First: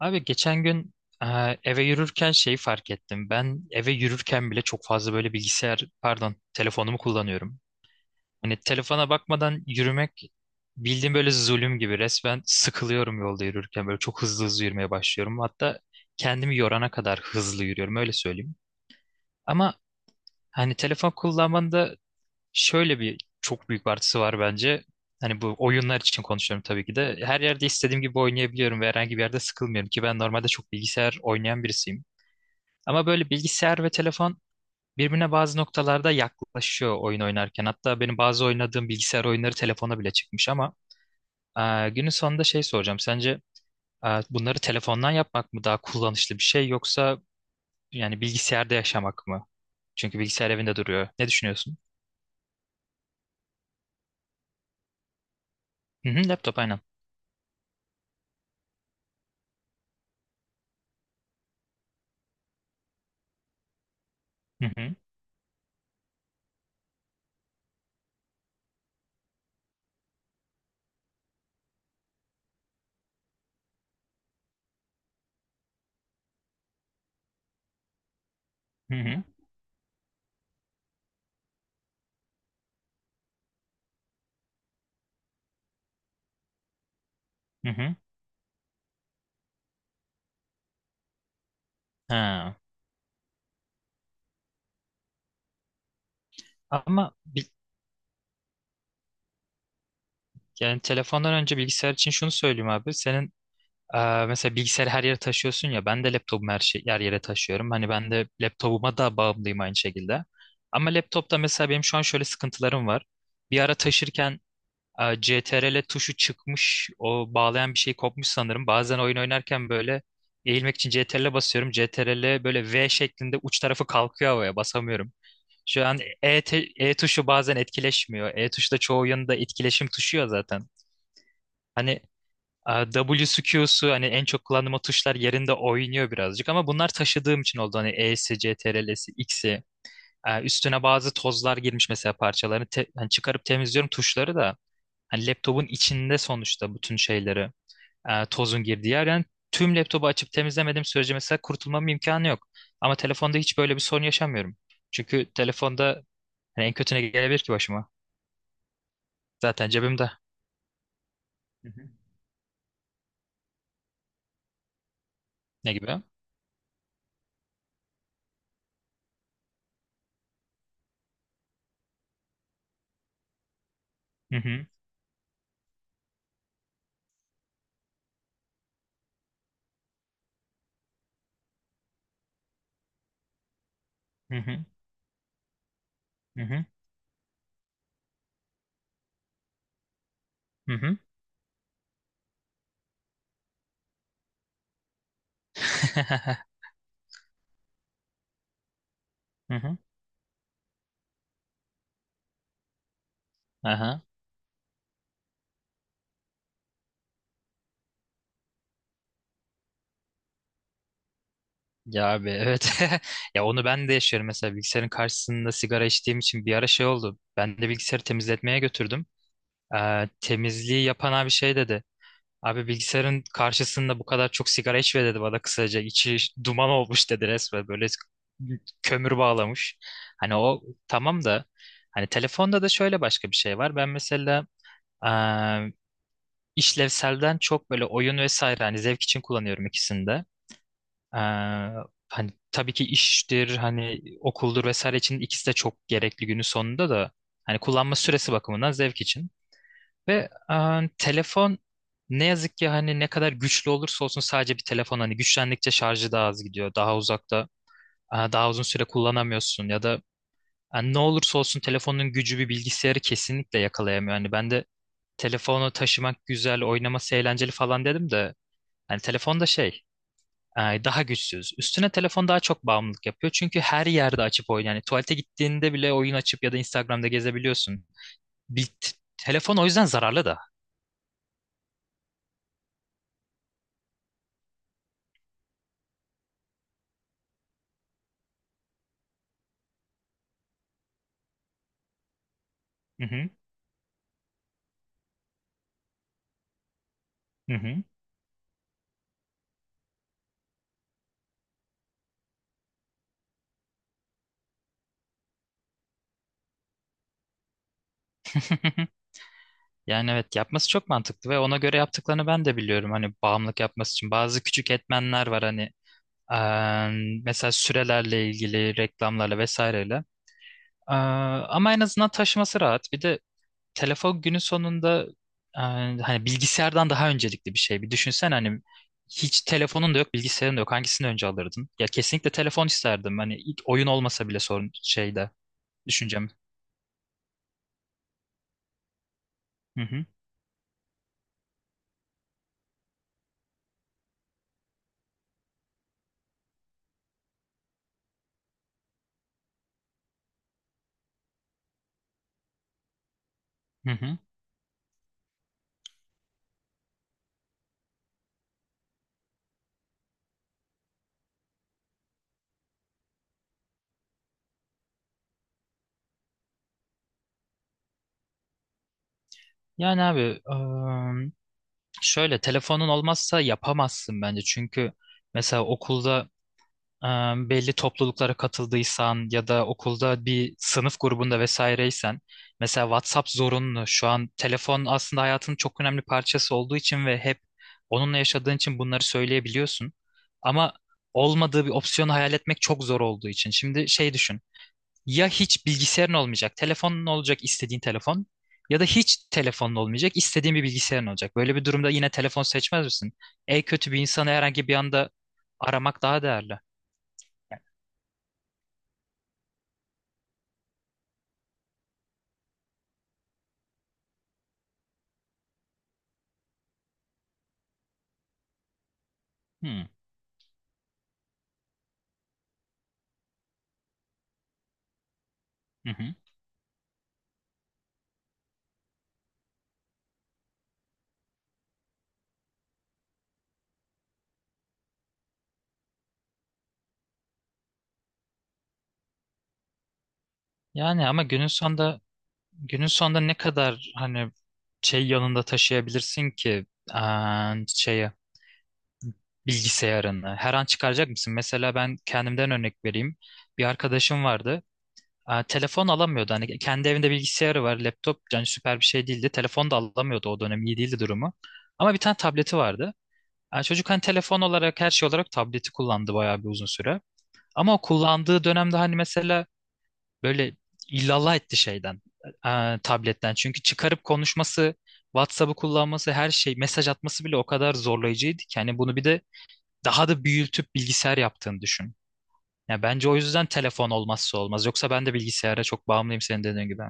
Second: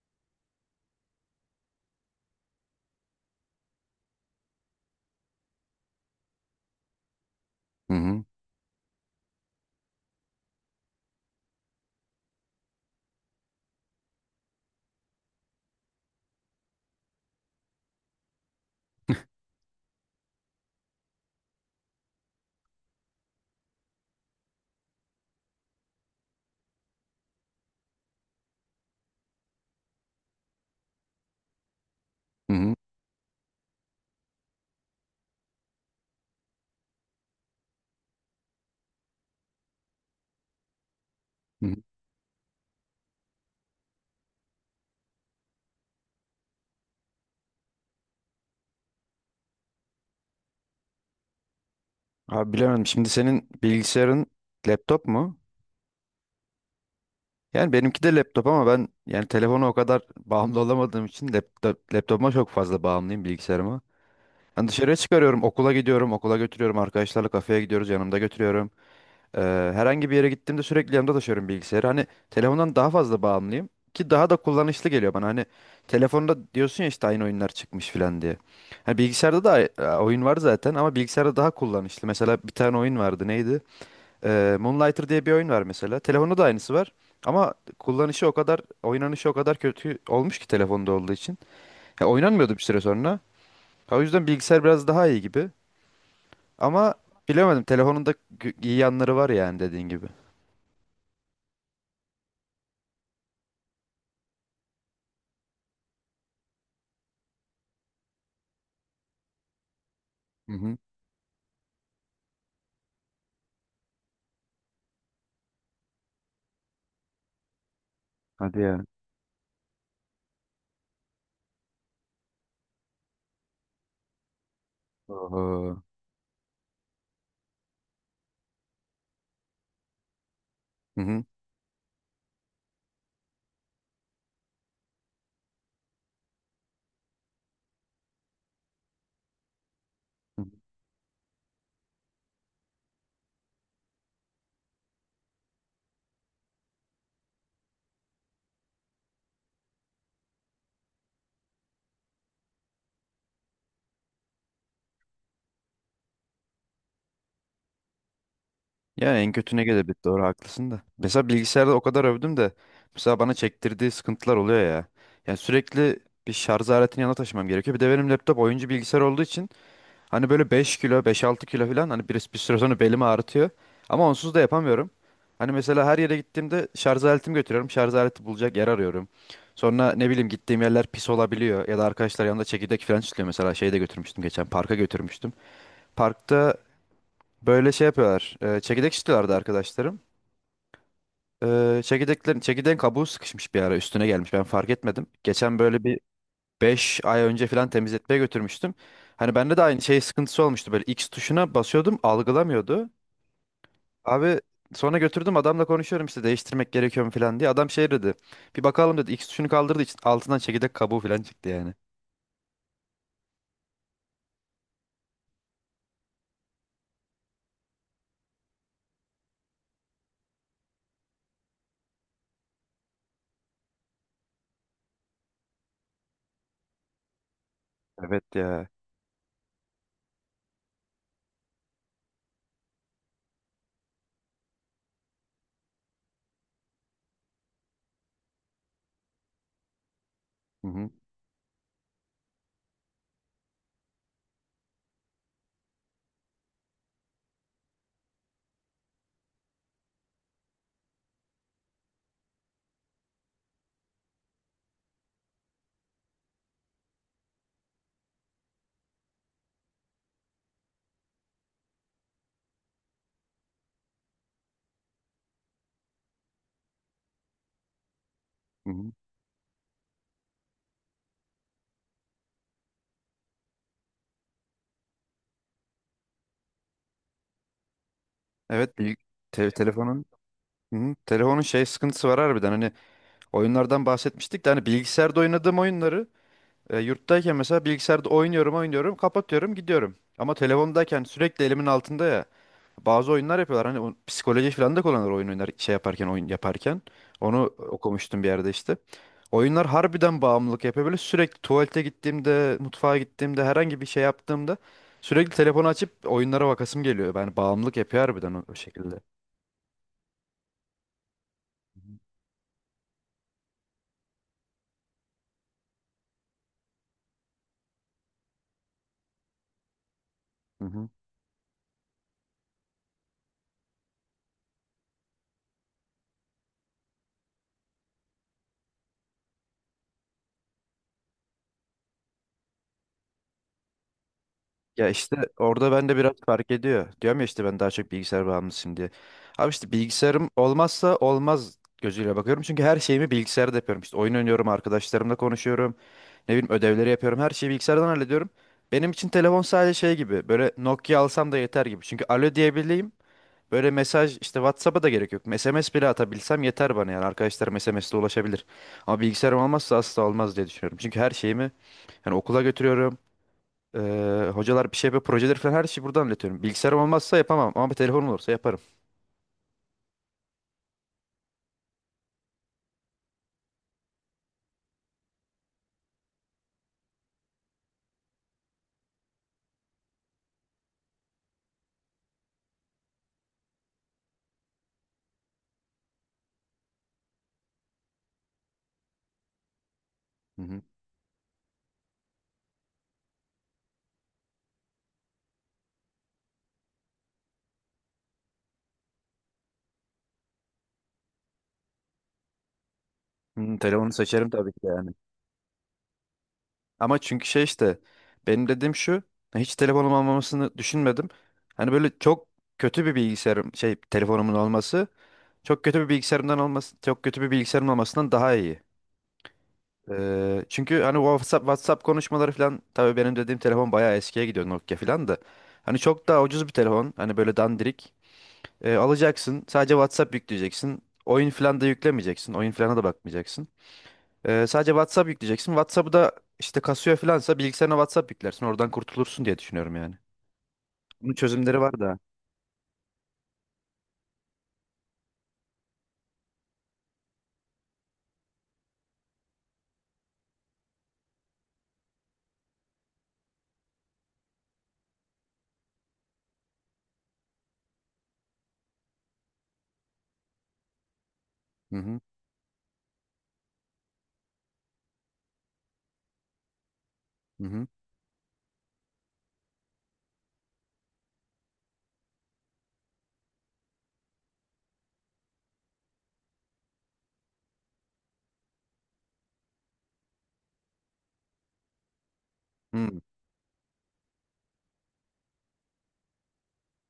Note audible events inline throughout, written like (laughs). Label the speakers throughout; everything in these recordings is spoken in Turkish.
Speaker 1: Abi geçen gün e, eve yürürken şeyi fark ettim. Ben eve yürürken bile çok fazla böyle bilgisayar, pardon, telefonumu kullanıyorum.
Speaker 2: Hı hı.
Speaker 1: Hani telefona bakmadan yürümek bildiğim böyle zulüm gibi. Resmen sıkılıyorum yolda yürürken. Böyle çok hızlı hızlı yürümeye başlıyorum. Hatta kendimi yorana kadar hızlı yürüyorum öyle söyleyeyim. Ama hani telefon kullanmanın da şöyle bir çok büyük bir artısı var bence. Hani bu oyunlar için konuşuyorum tabii ki de. Her yerde istediğim gibi oynayabiliyorum ve herhangi bir yerde sıkılmıyorum ki ben normalde çok bilgisayar oynayan birisiyim.
Speaker 2: Hı hı.
Speaker 1: Ama böyle bilgisayar ve telefon birbirine bazı noktalarda yaklaşıyor oyun oynarken. Hatta benim bazı oynadığım bilgisayar oyunları telefona bile çıkmış ama
Speaker 2: Hı hı.
Speaker 1: günün sonunda şey soracağım. Sence bunları telefondan yapmak mı daha kullanışlı bir şey yoksa yani bilgisayarda yaşamak mı? Çünkü bilgisayar evinde duruyor. Ne düşünüyorsun?
Speaker 2: Abi bilemedim. Şimdi senin bilgisayarın laptop mu?
Speaker 1: Hı hı, laptop aynen.
Speaker 2: Yani benimki de laptop ama ben yani telefona o kadar (laughs) bağımlı olamadığım için laptopuma çok fazla bağımlıyım bilgisayarıma. Yani
Speaker 1: Hı hı,
Speaker 2: dışarıya çıkarıyorum, okula gidiyorum, okula götürüyorum, arkadaşlarla kafeye gidiyoruz, yanımda götürüyorum. Eee, herhangi bir yere gittiğimde sürekli yanımda taşıyorum bilgisayarı. Hani telefondan daha fazla bağımlıyım ki daha da kullanışlı geliyor bana. Hani telefonda diyorsun ya işte aynı oyunlar çıkmış filan diye.
Speaker 1: hı
Speaker 2: Hani
Speaker 1: hı.
Speaker 2: bilgisayarda da oyun var zaten ama bilgisayarda daha kullanışlı. Mesela bir tane oyun vardı neydi? Moonlighter diye bir oyun var mesela. Telefonda da aynısı var. Ama
Speaker 1: Hı hı.
Speaker 2: kullanışı o kadar, oynanışı o kadar kötü olmuş ki telefonda olduğu için. Ya
Speaker 1: Ha.
Speaker 2: oynanmıyordu bir süre sonra. O yüzden bilgisayar biraz daha iyi gibi. Ama
Speaker 1: Ama bil-
Speaker 2: bilemedim. Telefonun da iyi yanları var yani dediğin gibi.
Speaker 1: Yani telefondan önce bilgisayar için şunu söyleyeyim abi. Senin mesela bilgisayarı her yere taşıyorsun ya. Ben de laptopumu her şey her yere taşıyorum. Hani ben de laptopuma da bağımlıyım aynı şekilde. Ama laptopta mesela benim şu an şöyle sıkıntılarım var. Bir ara taşırken CTRL tuşu çıkmış. O bağlayan bir şey kopmuş
Speaker 2: Hadi
Speaker 1: sanırım.
Speaker 2: ya.
Speaker 1: Bazen oyun oynarken böyle eğilmek için CTRL basıyorum. CTRL böyle V şeklinde uç tarafı kalkıyor havaya basamıyorum.
Speaker 2: Oho.
Speaker 1: Şu an E tuşu bazen etkileşmiyor. E tuşu da çoğu oyunda etkileşim tuşu ya zaten.
Speaker 2: Hı hı.
Speaker 1: Hani W'su Q'su hani en çok kullandığım o tuşlar yerinde oynuyor birazcık ama bunlar taşıdığım için oldu. Hani E'si, CTRL'si, X'i.
Speaker 2: Hı hı.
Speaker 1: Üstüne bazı tozlar girmiş mesela hani çıkarıp temizliyorum tuşları da. Hani laptopun içinde sonuçta bütün şeyleri tozun girdiği yer. Yani tüm laptopu açıp temizlemediğim sürece mesela kurtulmam imkanı yok. Ama telefonda hiç böyle bir sorun yaşamıyorum. Çünkü telefonda hani en kötü ne gelebilir ki başıma?
Speaker 2: Ya en kötü ne
Speaker 1: Zaten
Speaker 2: gelebilir?
Speaker 1: cebimde.
Speaker 2: Doğru haklısın da. Mesela
Speaker 1: Hı
Speaker 2: bilgisayarda o
Speaker 1: hı.
Speaker 2: kadar övdüm de mesela bana çektirdiği sıkıntılar oluyor ya. Yani
Speaker 1: Ne
Speaker 2: sürekli
Speaker 1: gibi?
Speaker 2: bir şarj aletini yanına taşımam gerekiyor. Bir de benim laptop oyuncu bilgisayar olduğu için hani böyle 5 kilo, beş altı kilo falan hani bir süre sonra belimi ağrıtıyor. Ama onsuz
Speaker 1: Hı
Speaker 2: da
Speaker 1: hı.
Speaker 2: yapamıyorum. Hani mesela her yere gittiğimde şarj aletimi götürüyorum. Şarj aleti bulacak yer arıyorum. Sonra ne bileyim gittiğim yerler pis olabiliyor ya da arkadaşlar yanında çekirdek falan çıkıyor mesela şeyi de götürmüştüm
Speaker 1: Hı
Speaker 2: geçen
Speaker 1: hı.
Speaker 2: parka götürmüştüm.
Speaker 1: Hı
Speaker 2: Parkta
Speaker 1: hı.
Speaker 2: böyle şey yapıyorlar. Çekirdek istiyorlardı arkadaşlarım.
Speaker 1: Hı hı.
Speaker 2: Çekirdeğin kabuğu sıkışmış bir ara üstüne gelmiş. Ben fark etmedim. Geçen böyle bir
Speaker 1: (laughs)
Speaker 2: 5 ay önce falan temizletmeye götürmüştüm. Hani
Speaker 1: Hı
Speaker 2: bende de
Speaker 1: hı.
Speaker 2: aynı şey sıkıntısı olmuştu. Böyle X tuşuna basıyordum algılamıyordu.
Speaker 1: Aha.
Speaker 2: Abi sonra götürdüm adamla konuşuyorum işte değiştirmek gerekiyor mu falan diye. Adam şey dedi. Bir bakalım dedi. X tuşunu kaldırdığı için altından çekirdek kabuğu falan çıktı yani.
Speaker 1: Ya abi evet. (laughs) Ya onu ben de yaşıyorum mesela bilgisayarın karşısında sigara içtiğim için bir ara şey oldu. Ben de bilgisayarı temizletmeye götürdüm. Temizliği yapan abi şey dedi. Abi bilgisayarın karşısında bu kadar çok sigara içme dedi bana kısaca. İçi duman olmuş dedi resmen böyle
Speaker 2: Evet ya.
Speaker 1: kömür bağlamış. Hani o tamam da hani telefonda da şöyle başka bir şey var. Ben mesela işlevselden çok böyle oyun vesaire hani zevk için kullanıyorum ikisini de.
Speaker 2: Hı hı.
Speaker 1: Ee, hani tabii ki iştir hani okuldur vesaire için ikisi de çok gerekli günün sonunda da hani kullanma süresi bakımından zevk için. Ve telefon ne yazık ki hani ne kadar güçlü olursa olsun sadece bir telefon hani güçlendikçe şarjı daha az gidiyor. Daha uzakta daha uzun süre kullanamıyorsun ya da yani ne olursa olsun telefonun gücü bir bilgisayarı kesinlikle yakalayamıyor. Hani ben de telefonu taşımak güzel, oynaması eğlenceli falan dedim de
Speaker 2: Hı hı.
Speaker 1: hani telefonda şey daha güçsüz. Üstüne telefon daha çok bağımlılık yapıyor. Çünkü her yerde açıp oyun. Yani tuvalete gittiğinde bile oyun açıp ya da Instagram'da gezebiliyorsun.
Speaker 2: Evet, büyük
Speaker 1: Telefon o yüzden
Speaker 2: telefonun.
Speaker 1: zararlı da.
Speaker 2: Hı. Telefonun şey sıkıntısı var harbiden. Hani oyunlardan bahsetmiştik de hani bilgisayarda oynadığım oyunları yurttayken mesela bilgisayarda oynuyorum oynuyorum kapatıyorum gidiyorum. Ama telefondayken sürekli elimin altında ya
Speaker 1: Hı
Speaker 2: bazı
Speaker 1: hı,
Speaker 2: oyunlar yapıyorlar hani o psikoloji falan da kullanır oyun oynar şey yaparken oyun yaparken. Onu
Speaker 1: hı hı.
Speaker 2: okumuştum bir yerde işte. Oyunlar harbiden bağımlılık yapıyor böyle sürekli tuvalete gittiğimde mutfağa gittiğimde herhangi bir şey yaptığımda sürekli telefonu açıp oyunlara bakasım geliyor. Yani bağımlılık yapıyor harbiden o şekilde.
Speaker 1: (laughs) Yani evet yapması çok mantıklı ve ona göre yaptıklarını ben de biliyorum. Hani bağımlılık yapması için bazı küçük etmenler var hani mesela sürelerle ilgili, reklamlarla vesaireyle.
Speaker 2: Hı hı.
Speaker 1: Eee, ama en azından taşıması rahat. Bir de telefon günün sonunda hani bilgisayardan daha öncelikli bir şey. Bir düşünsen hani hiç telefonun da yok, bilgisayarın da yok. Hangisini önce alırdın? Ya kesinlikle telefon isterdim. Hani ilk oyun olmasa bile sorun
Speaker 2: Ya işte
Speaker 1: şeyde
Speaker 2: orada ben de biraz
Speaker 1: düşüncem.
Speaker 2: fark ediyor. Diyorum ya işte ben daha çok bilgisayar bağımlısıyım diye. Abi işte
Speaker 1: Hı hı.
Speaker 2: bilgisayarım olmazsa olmaz gözüyle bakıyorum. Çünkü her şeyimi bilgisayarda yapıyorum. İşte oyun oynuyorum, arkadaşlarımla konuşuyorum. Ne bileyim ödevleri yapıyorum. Her şeyi bilgisayardan hallediyorum. Benim için telefon sadece şey gibi. Böyle Nokia alsam da yeter gibi. Çünkü alo diyebileyim. Böyle
Speaker 1: Hı
Speaker 2: mesaj
Speaker 1: hı.
Speaker 2: işte WhatsApp'a da gerek yok. SMS bile atabilsem yeter bana yani. Arkadaşlarım SMS'le ulaşabilir. Ama bilgisayarım olmazsa asla olmaz diye düşünüyorum. Çünkü her şeyimi yani okula götürüyorum. Hocalar bir şey yapıyor, projeleri falan her şeyi buradan anlatıyorum. Bilgisayarım olmazsa yapamam ama bir telefonum olursa yaparım.
Speaker 1: Yani abi eee, şöyle telefonun olmazsa yapamazsın bence. Çünkü mesela okulda e, belli topluluklara katıldıysan ya da okulda bir sınıf grubunda vesaireysen mesela WhatsApp zorunlu. Şu an telefon aslında hayatının çok önemli parçası olduğu için ve hep onunla yaşadığın için bunları söyleyebiliyorsun.
Speaker 2: Hı hı.
Speaker 1: Ama olmadığı bir opsiyonu hayal etmek çok zor olduğu için. Şimdi şey düşün. Ya hiç bilgisayarın olmayacak, telefonun olacak istediğin telefon ya da hiç telefonun olmayacak, istediğin bir bilgisayarın olacak. Böyle bir durumda yine telefon seçmez misin?
Speaker 2: Hı,
Speaker 1: En
Speaker 2: telefonu
Speaker 1: kötü bir
Speaker 2: seçerim
Speaker 1: insanı
Speaker 2: tabii ki de
Speaker 1: herhangi bir
Speaker 2: yani.
Speaker 1: anda aramak daha değerli.
Speaker 2: Ama çünkü şey işte benim dediğim şu hiç telefonum olmamasını düşünmedim. Hani böyle çok kötü bir bilgisayarım şey telefonumun olması çok kötü bir bilgisayarımdan olması çok kötü bir bilgisayarım olmasından daha iyi.
Speaker 1: Hmm.
Speaker 2: Çünkü hani WhatsApp konuşmaları falan tabii benim dediğim telefon bayağı eskiye gidiyor Nokia falan da. Hani
Speaker 1: Hı
Speaker 2: çok
Speaker 1: hı.
Speaker 2: daha ucuz bir telefon. Hani böyle dandirik. Alacaksın. Sadece WhatsApp yükleyeceksin. Oyun falan da yüklemeyeceksin. Oyun falan da bakmayacaksın. Sadece WhatsApp yükleyeceksin. WhatsApp'ı da işte kasıyor falansa bilgisayarına WhatsApp yüklersin. Oradan kurtulursun diye düşünüyorum yani.
Speaker 1: Yani
Speaker 2: Bunun
Speaker 1: ama
Speaker 2: çözümleri var da.
Speaker 1: günün sonunda ne kadar hani şey yanında taşıyabilirsin ki aa, şeye bilgisayarını her an çıkaracak mısın? Mesela ben kendimden örnek vereyim. Bir arkadaşım vardı. Aa, telefon alamıyordu. Hani kendi evinde bilgisayarı var, laptop yani süper bir şey değildi. Telefon da alamıyordu o dönem iyi değildi durumu.
Speaker 2: Hı
Speaker 1: Ama bir
Speaker 2: hı.
Speaker 1: tane tableti vardı. Yani çocuk hani telefon olarak her şey olarak tableti kullandı bayağı bir uzun süre.
Speaker 2: Hı hı.
Speaker 1: Ama o kullandığı dönemde hani mesela böyle illallah etti şeyden, tabletten. Çünkü çıkarıp konuşması, WhatsApp'ı kullanması, her şey, mesaj atması bile o kadar zorlayıcıydı ki. Yani bunu bir de daha da büyütüp bilgisayar yaptığını düşün. Yani
Speaker 2: Hı.
Speaker 1: bence o yüzden telefon olmazsa olmaz. Yoksa ben de bilgisayara çok bağımlıyım senin dediğin gibi.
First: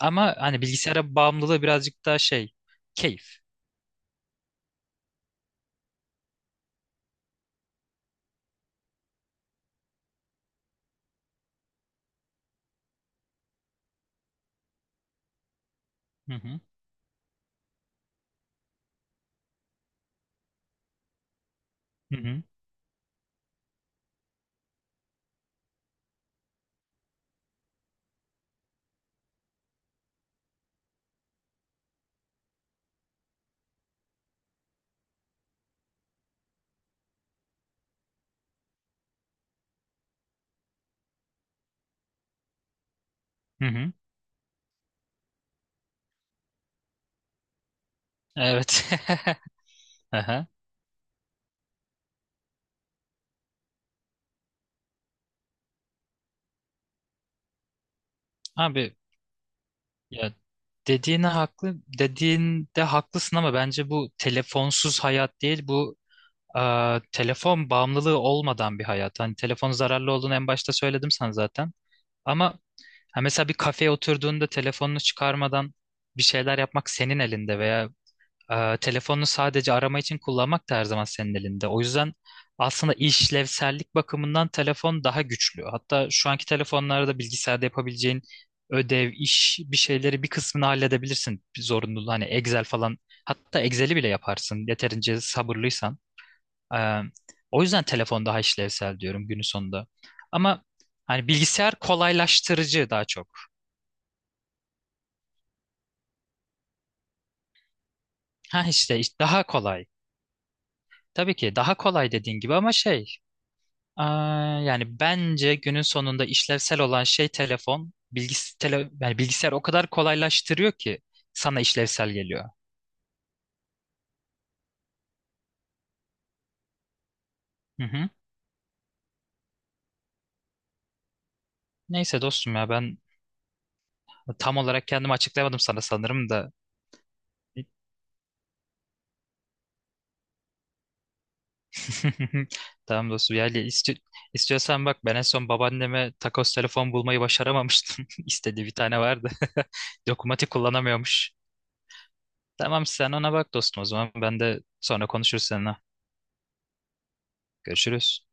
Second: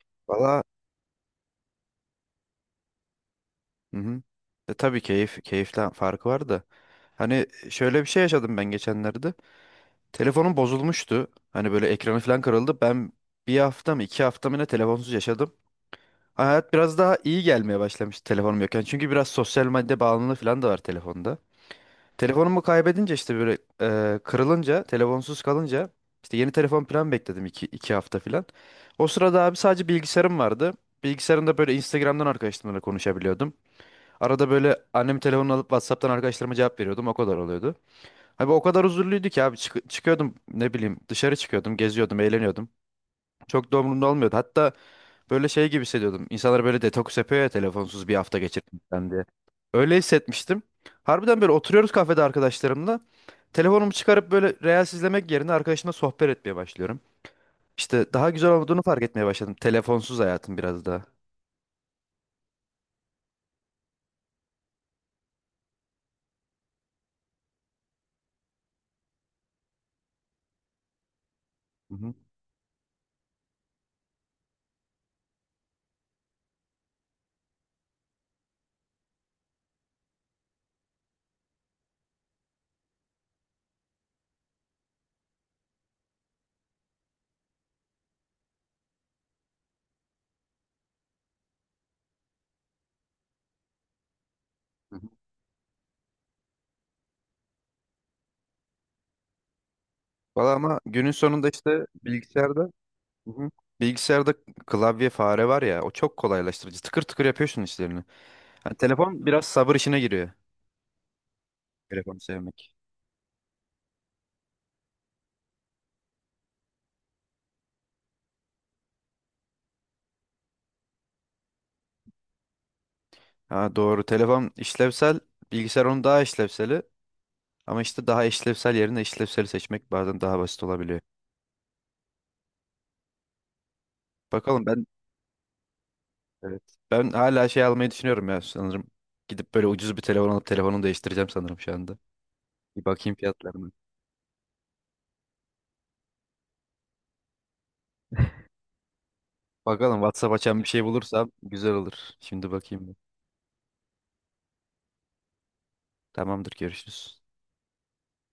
Speaker 1: Ama hani
Speaker 2: Valla.
Speaker 1: bilgisayara bağımlılığı birazcık daha şey, keyif.
Speaker 2: Hı hı. Tabii keyiften farkı var da. Hani şöyle bir şey yaşadım ben geçenlerde. Telefonum bozulmuştu. Hani böyle ekranı falan kırıldı. Ben bir hafta mı iki hafta mı ne telefonsuz yaşadım.
Speaker 1: Hı hı.
Speaker 2: Hayat biraz daha iyi gelmeye başlamış telefonum yokken. Çünkü biraz sosyal medya bağımlılığı falan da var telefonda.
Speaker 1: Hı hı.
Speaker 2: Telefonumu kaybedince işte böyle kırılınca, telefonsuz kalınca işte yeni telefon plan bekledim iki hafta falan. O sırada abi sadece bilgisayarım vardı. Bilgisayarımda böyle Instagram'dan arkadaşlarımla konuşabiliyordum. Arada böyle annem telefonunu alıp WhatsApp'tan arkadaşlarıma cevap veriyordum. O kadar oluyordu. Abi o kadar huzurluydu ki abi çıkıyordum ne bileyim dışarı çıkıyordum, geziyordum, eğleniyordum. Çok
Speaker 1: Evet.
Speaker 2: da
Speaker 1: Hı hı.
Speaker 2: umurumda olmuyordu. Hatta böyle şey gibi hissediyordum. İnsanlar böyle detoks yapıyor ya telefonsuz bir hafta
Speaker 1: Evet. (laughs)
Speaker 2: geçirmekten diye. Öyle
Speaker 1: Aha.
Speaker 2: hissetmiştim. Harbiden böyle oturuyoruz kafede arkadaşlarımla. Telefonumu çıkarıp böyle reels izlemek yerine arkadaşımla sohbet etmeye başlıyorum. İşte daha güzel olduğunu
Speaker 1: Abi
Speaker 2: fark etmeye başladım. Telefonsuz
Speaker 1: ya
Speaker 2: hayatım biraz daha.
Speaker 1: dediğine haklı dediğinde haklısın ama bence bu telefonsuz hayat değil bu e, telefon bağımlılığı olmadan bir hayat. Hani telefonun zararlı olduğunu en başta söyledim sana zaten.
Speaker 2: Hı hı.
Speaker 1: Ama ha, mesela bir kafeye oturduğunda telefonunu çıkarmadan bir şeyler yapmak senin elinde veya telefonunu sadece arama için kullanmak da her zaman senin elinde. O yüzden aslında işlevsellik bakımından telefon daha güçlü. Hatta şu anki telefonlarda bilgisayarda yapabileceğin ödev, iş bir şeyleri bir kısmını halledebilirsin. Bir zorunluluğu hani Excel falan. Hatta Excel'i bile yaparsın
Speaker 2: Hı hı.
Speaker 1: yeterince sabırlıysan. Ee, o yüzden telefon daha işlevsel diyorum günün sonunda.
Speaker 2: Valla
Speaker 1: Ama
Speaker 2: ama günün
Speaker 1: hani
Speaker 2: sonunda
Speaker 1: bilgisayar
Speaker 2: işte bilgisayarda.
Speaker 1: kolaylaştırıcı daha çok.
Speaker 2: Hı hı. Bilgisayarda klavye fare var ya o çok kolaylaştırıcı. Tıkır tıkır yapıyorsun işlerini.
Speaker 1: Ha
Speaker 2: Hani
Speaker 1: işte işte
Speaker 2: telefon biraz
Speaker 1: daha
Speaker 2: sabır
Speaker 1: kolay.
Speaker 2: işine giriyor.
Speaker 1: Tabii ki daha kolay
Speaker 2: Telefonu
Speaker 1: dediğin gibi ama
Speaker 2: sevmek.
Speaker 1: şey aa, yani bence günün sonunda işlevsel olan şey telefon. Yani bilgisayar o kadar kolaylaştırıyor ki sana işlevsel geliyor.
Speaker 2: Ha doğru. Telefon işlevsel, bilgisayar onun daha işlevseli. Ama
Speaker 1: Hı
Speaker 2: işte
Speaker 1: hı.
Speaker 2: daha işlevsel yerine işlevseli seçmek bazen daha basit olabiliyor.
Speaker 1: Neyse dostum ya ben tam
Speaker 2: Bakalım ben.
Speaker 1: olarak kendimi açıklayamadım sana sanırım da.
Speaker 2: Evet. Ben hala şey almayı düşünüyorum ya sanırım. Gidip böyle ucuz bir telefon alıp telefonumu değiştireceğim sanırım şu anda.
Speaker 1: (laughs)
Speaker 2: Bir
Speaker 1: Tamam
Speaker 2: bakayım
Speaker 1: dostum yani
Speaker 2: fiyatlarına.
Speaker 1: istiyorsan bak ben en son babaanneme takos telefon bulmayı başaramamıştım. (laughs) İstediği bir tane vardı.
Speaker 2: Bakalım
Speaker 1: (laughs)
Speaker 2: WhatsApp
Speaker 1: Dokunmatik
Speaker 2: açan bir şey bulursam
Speaker 1: kullanamıyormuş.
Speaker 2: güzel olur. Şimdi
Speaker 1: Tamam
Speaker 2: bakayım bir.
Speaker 1: sen ona bak dostum o zaman ben de sonra konuşuruz seninle.
Speaker 2: Tamamdır, görüşürüz.
Speaker 1: Görüşürüz.